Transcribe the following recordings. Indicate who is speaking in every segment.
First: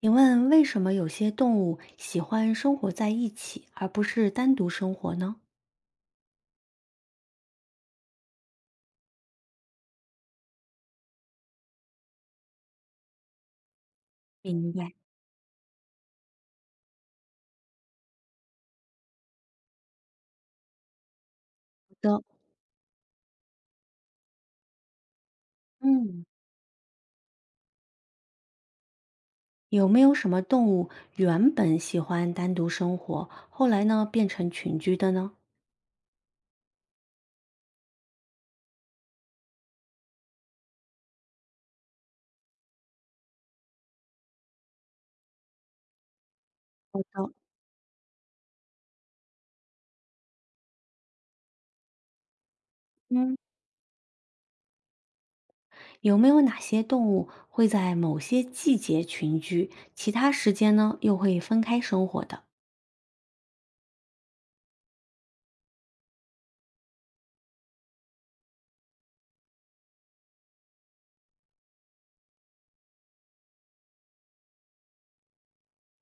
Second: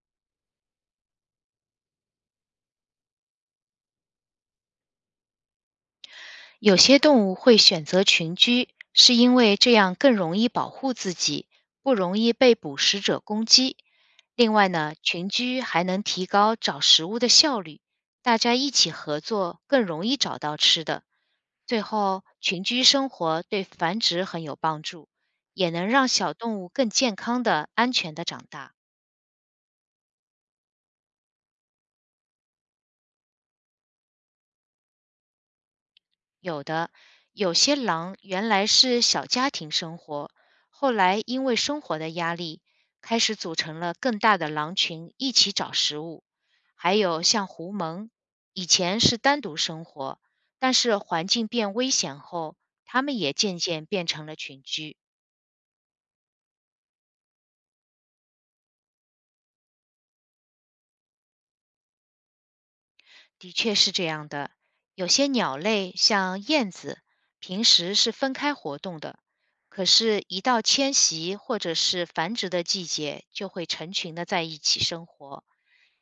Speaker 1: 请问为什么有些动物喜欢生活在一起，而不是单独生活呢？
Speaker 2: 有些动物会选择群居，是因为这样更容易保护自己，不容易被捕食者攻击。另外
Speaker 1: 明白。
Speaker 2: 呢，群居还能提高找食物的效率，大家一起合作更容易找到吃的。最
Speaker 1: 好
Speaker 2: 后，
Speaker 1: 的，
Speaker 2: 群居生活对繁殖很有帮助，也能让
Speaker 1: 嗯，
Speaker 2: 小动物更健康的、安全的长大。
Speaker 1: 有没有什么动物原本喜欢单独生活，后来呢变成群居的呢？
Speaker 2: 有的，有些狼原来是小家庭生活，后来因为生活的压力，开始组成了更大的狼群一起找食物。还有像狐獴，以前是单独生活，但是环境变危险后，它们也
Speaker 1: 嗯，
Speaker 2: 渐渐变成了群居。
Speaker 1: 有没有哪些动物会在某些季节群居，其他时间呢又会分开生活的？
Speaker 2: 的确是这样的。有些鸟类，像燕子，平时是分开活动的，可是，一到迁徙或者是繁殖的季节，就会成群的在一起生活。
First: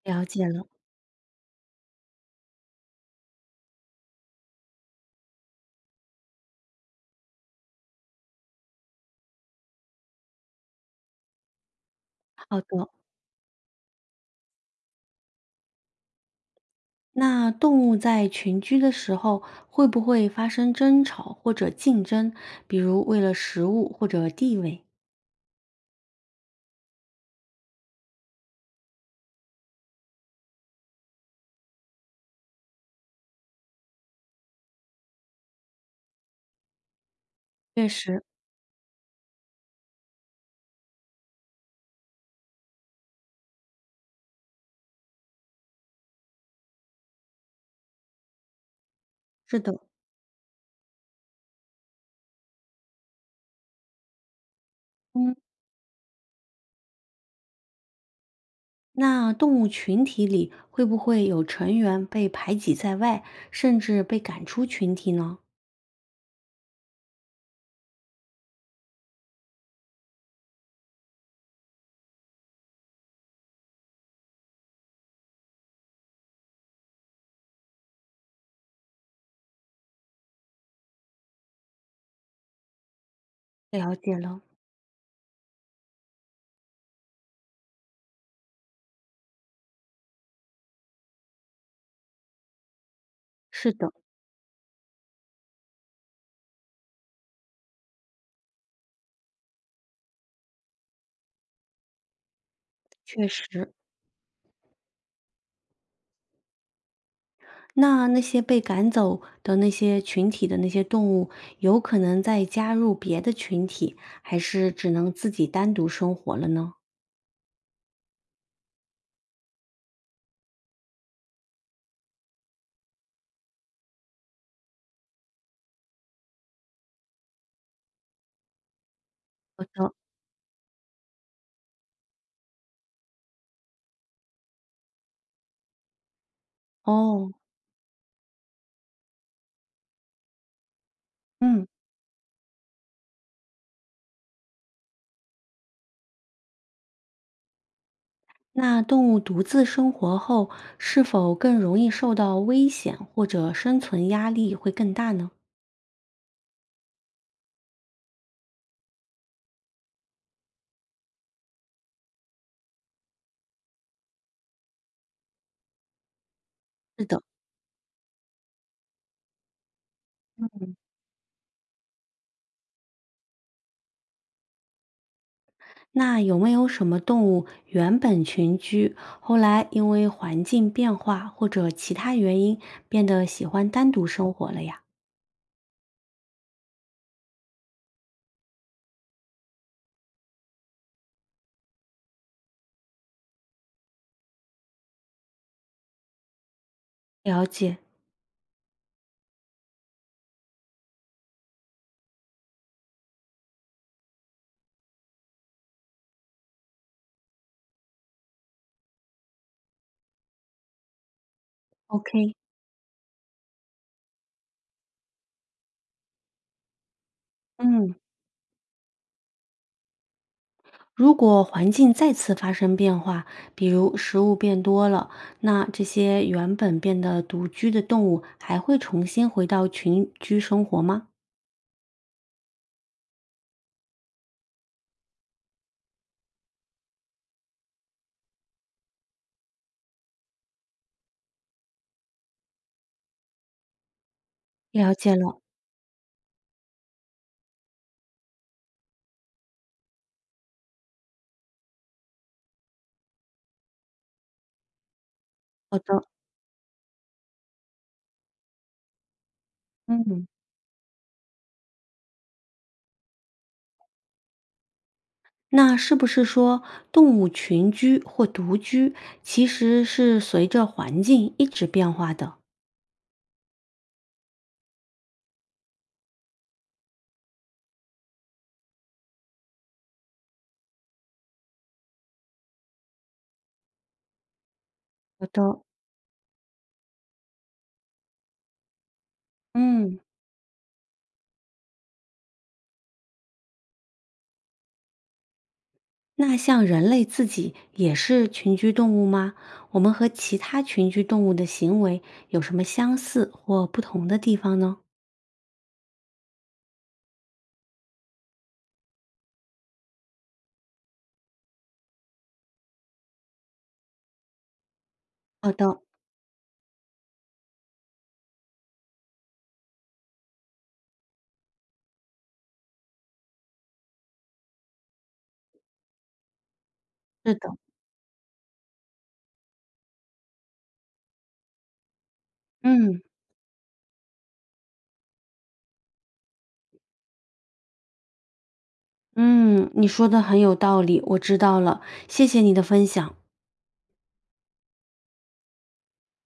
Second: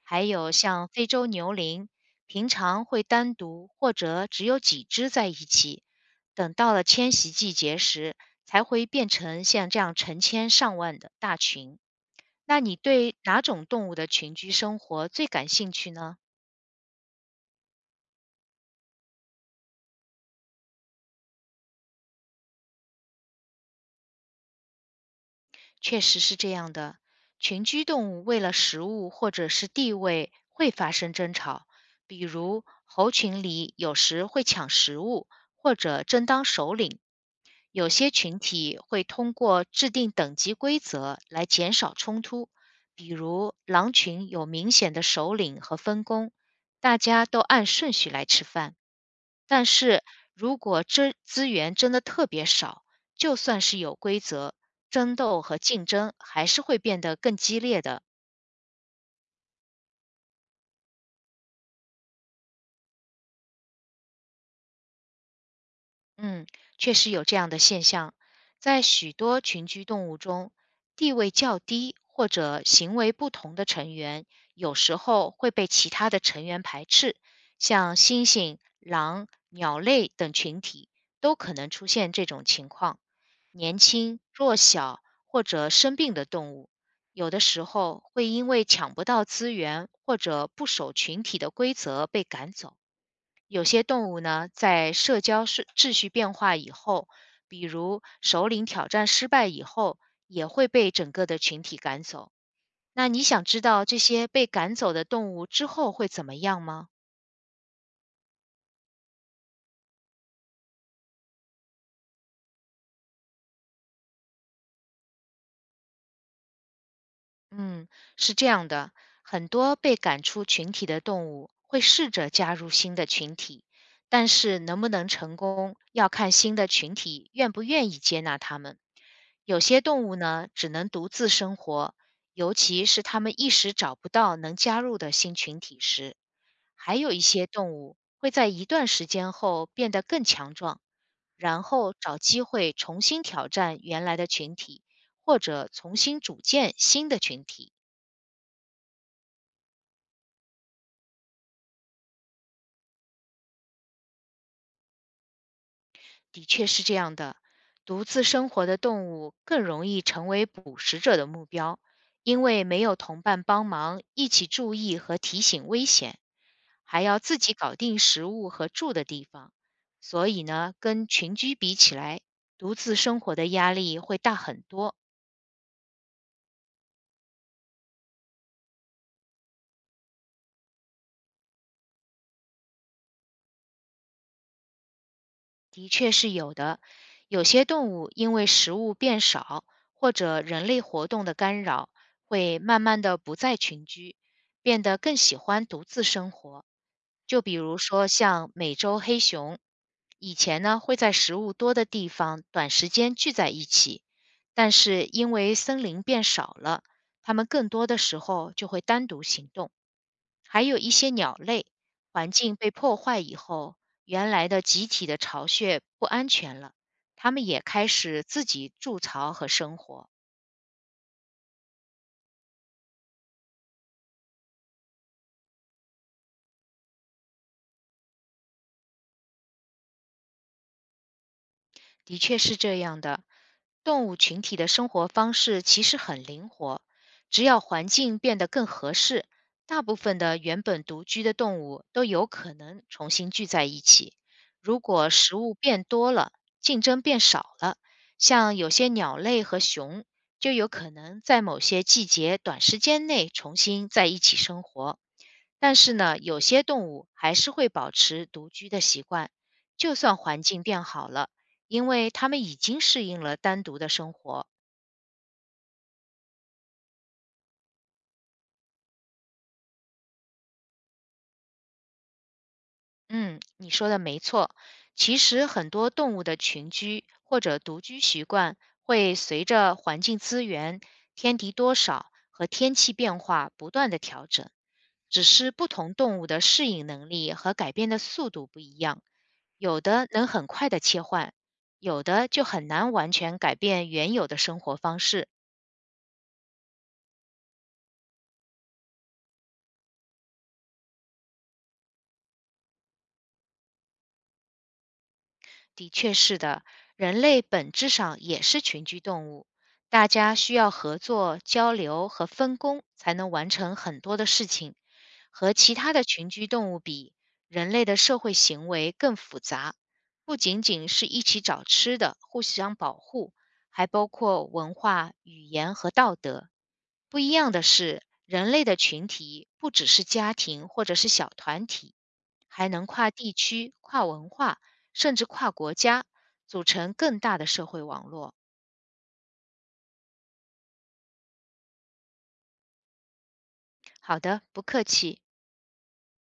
Speaker 2: 还
Speaker 1: 了解
Speaker 2: 有
Speaker 1: 了，
Speaker 2: 像非洲牛羚，平常会单独或者只有几只在一起，等到了迁徙季节时，才会变成像这样成千上万的大群。
Speaker 1: 好
Speaker 2: 那你
Speaker 1: 的。
Speaker 2: 对哪种动物的群居生活最感兴趣呢？
Speaker 1: 那动物在群居的时候，会不会发生争吵或者竞争？比如为了食物或者地位？
Speaker 2: 确实是这样的，群居动物为了食物或者是地位会发生争吵，比如猴群里有时会抢食物或者争当首领。
Speaker 1: 确
Speaker 2: 有些
Speaker 1: 实，
Speaker 2: 群体会通过制定等级规则来减少冲突，比如狼群有明显的首领和分工，大家都按顺序来吃饭。
Speaker 1: 是
Speaker 2: 但
Speaker 1: 的，
Speaker 2: 是如果资源真的特别少，就算是有规则，争
Speaker 1: 嗯，
Speaker 2: 斗和竞争还是会变得更激烈的。
Speaker 1: 那动物群体里会不会有成员被排挤在外，甚至被赶出群体呢？
Speaker 2: 嗯，确实有这样的现象，在许多群居动物中，地位较低或者行为不同的成员，有时候会被其他的成员排斥，像猩猩、狼、鸟类等群体都可能出现这种情况。年
Speaker 1: 了解
Speaker 2: 轻、
Speaker 1: 了，
Speaker 2: 弱小或者生病的动物，有的时候会因为抢不到资源或者不守群体的规则被赶走。有
Speaker 1: 是
Speaker 2: 些
Speaker 1: 的，
Speaker 2: 动物呢，在社交秩序变化以后，比如首领挑战失败以后，也会被整个的群体赶走。那你
Speaker 1: 确
Speaker 2: 想知
Speaker 1: 实。
Speaker 2: 道这些被赶走的动物之后会怎么样吗？
Speaker 1: 那那些被赶走的那些群体的那些动物，有可能再加入别的群体，还是只能自己单独生活了呢？
Speaker 2: 嗯，是这样的，很多被赶出群体的动物会试着加入新的群体，但是能不能成功，要看新的群体愿不愿意接纳它们。有
Speaker 1: 好
Speaker 2: 些
Speaker 1: 的，
Speaker 2: 动物呢，只能独自生活，尤其是它们一时找不到能加入的新群体时，还有一
Speaker 1: 哦，
Speaker 2: 些动物会在一段时间后变得更强壮，然
Speaker 1: 嗯。
Speaker 2: 后找机会重新挑战原来的群体，或者重新组建新的群体。
Speaker 1: 那动物独自生活后，是否更容易受到危险或者生存压力会更大呢？
Speaker 2: 的确是这样的，独自生活的动物更容易成为捕食者的目标，因为没有同伴帮忙一起注意和提醒危险，还
Speaker 1: 是
Speaker 2: 要
Speaker 1: 的，
Speaker 2: 自己搞定食物和住的地方。所以呢，跟群居比起来，独自生活的压力会大很多。
Speaker 1: 那有没有什么动物原本群居，后来因为环境变化或者其他原因，变得喜欢单独生活了呀？
Speaker 2: 的确是有的。有些动物因为食物变少或者人类活动的干扰，会慢慢的不再群居，变得更喜欢独自生活。就
Speaker 1: 了
Speaker 2: 比
Speaker 1: 解
Speaker 2: 如说像美洲黑熊，以前呢会在食物多的地方短时间聚在一起，但是因为森林变少了，它们更多的时候就会单独行动。还有一些鸟类，环
Speaker 1: ，OK，
Speaker 2: 境被破坏以后，原来的集体的巢穴不安全了，他们也开
Speaker 1: 嗯，
Speaker 2: 始自己筑巢和生活。
Speaker 1: 如果环境再次发生变化，比如食物变多了，那这些原本变得独居的动物还会重新回到群居生活吗？
Speaker 2: 的确是这样的。动物群体的生活方式其实很灵活，只要环境变得更合适，大部分的原本独居的动物都有可能重新聚在一起。如
Speaker 1: 了
Speaker 2: 果
Speaker 1: 解
Speaker 2: 食
Speaker 1: 了。
Speaker 2: 物变多了，竞争变少了，像有些鸟类和熊就有可能在某些季节短时间内重新在一起生活。但
Speaker 1: 好
Speaker 2: 是
Speaker 1: 的，
Speaker 2: 呢，有些动物还是会保持独居的习惯，就算
Speaker 1: 嗯，
Speaker 2: 环境变好了。因为他们已经适应了单独的生活。
Speaker 1: 那是不是说动物群居或独居其实是随着环境一直变化的？
Speaker 2: 嗯，你说的没错。其实很多动物的群居或者独居习惯会随着环境资源、天敌多少和天气变化不断的调整，只
Speaker 1: 好
Speaker 2: 是
Speaker 1: 的，
Speaker 2: 不同动物的适应能力和改变的速度不一样，有
Speaker 1: 嗯，
Speaker 2: 的能很快的切换，有的就很难完全改变原有的生活方式。
Speaker 1: 那像人类自己也是群居动物吗？我们和其他群居动物的行为有什么相似或不同的地方呢？
Speaker 2: 的确是的，人类本质上也是群居动物，大家需要合作、交流和分工，才能完成很多的事情。
Speaker 1: 好
Speaker 2: 和其
Speaker 1: 的，
Speaker 2: 他的群居动物比，人类的社会行为更复杂，不仅仅是一起找吃的、互相保护，还包括文化、语言和道德。不一
Speaker 1: 是的，
Speaker 2: 样的是，人类的群体不只是家庭或者是小团体，还能
Speaker 1: 嗯
Speaker 2: 跨地区、跨文化，甚至跨国家，组成更大的社会网络。
Speaker 1: 嗯，你说的很有道理，我知道了，谢谢你的分享。
Speaker 2: 好的，不客气。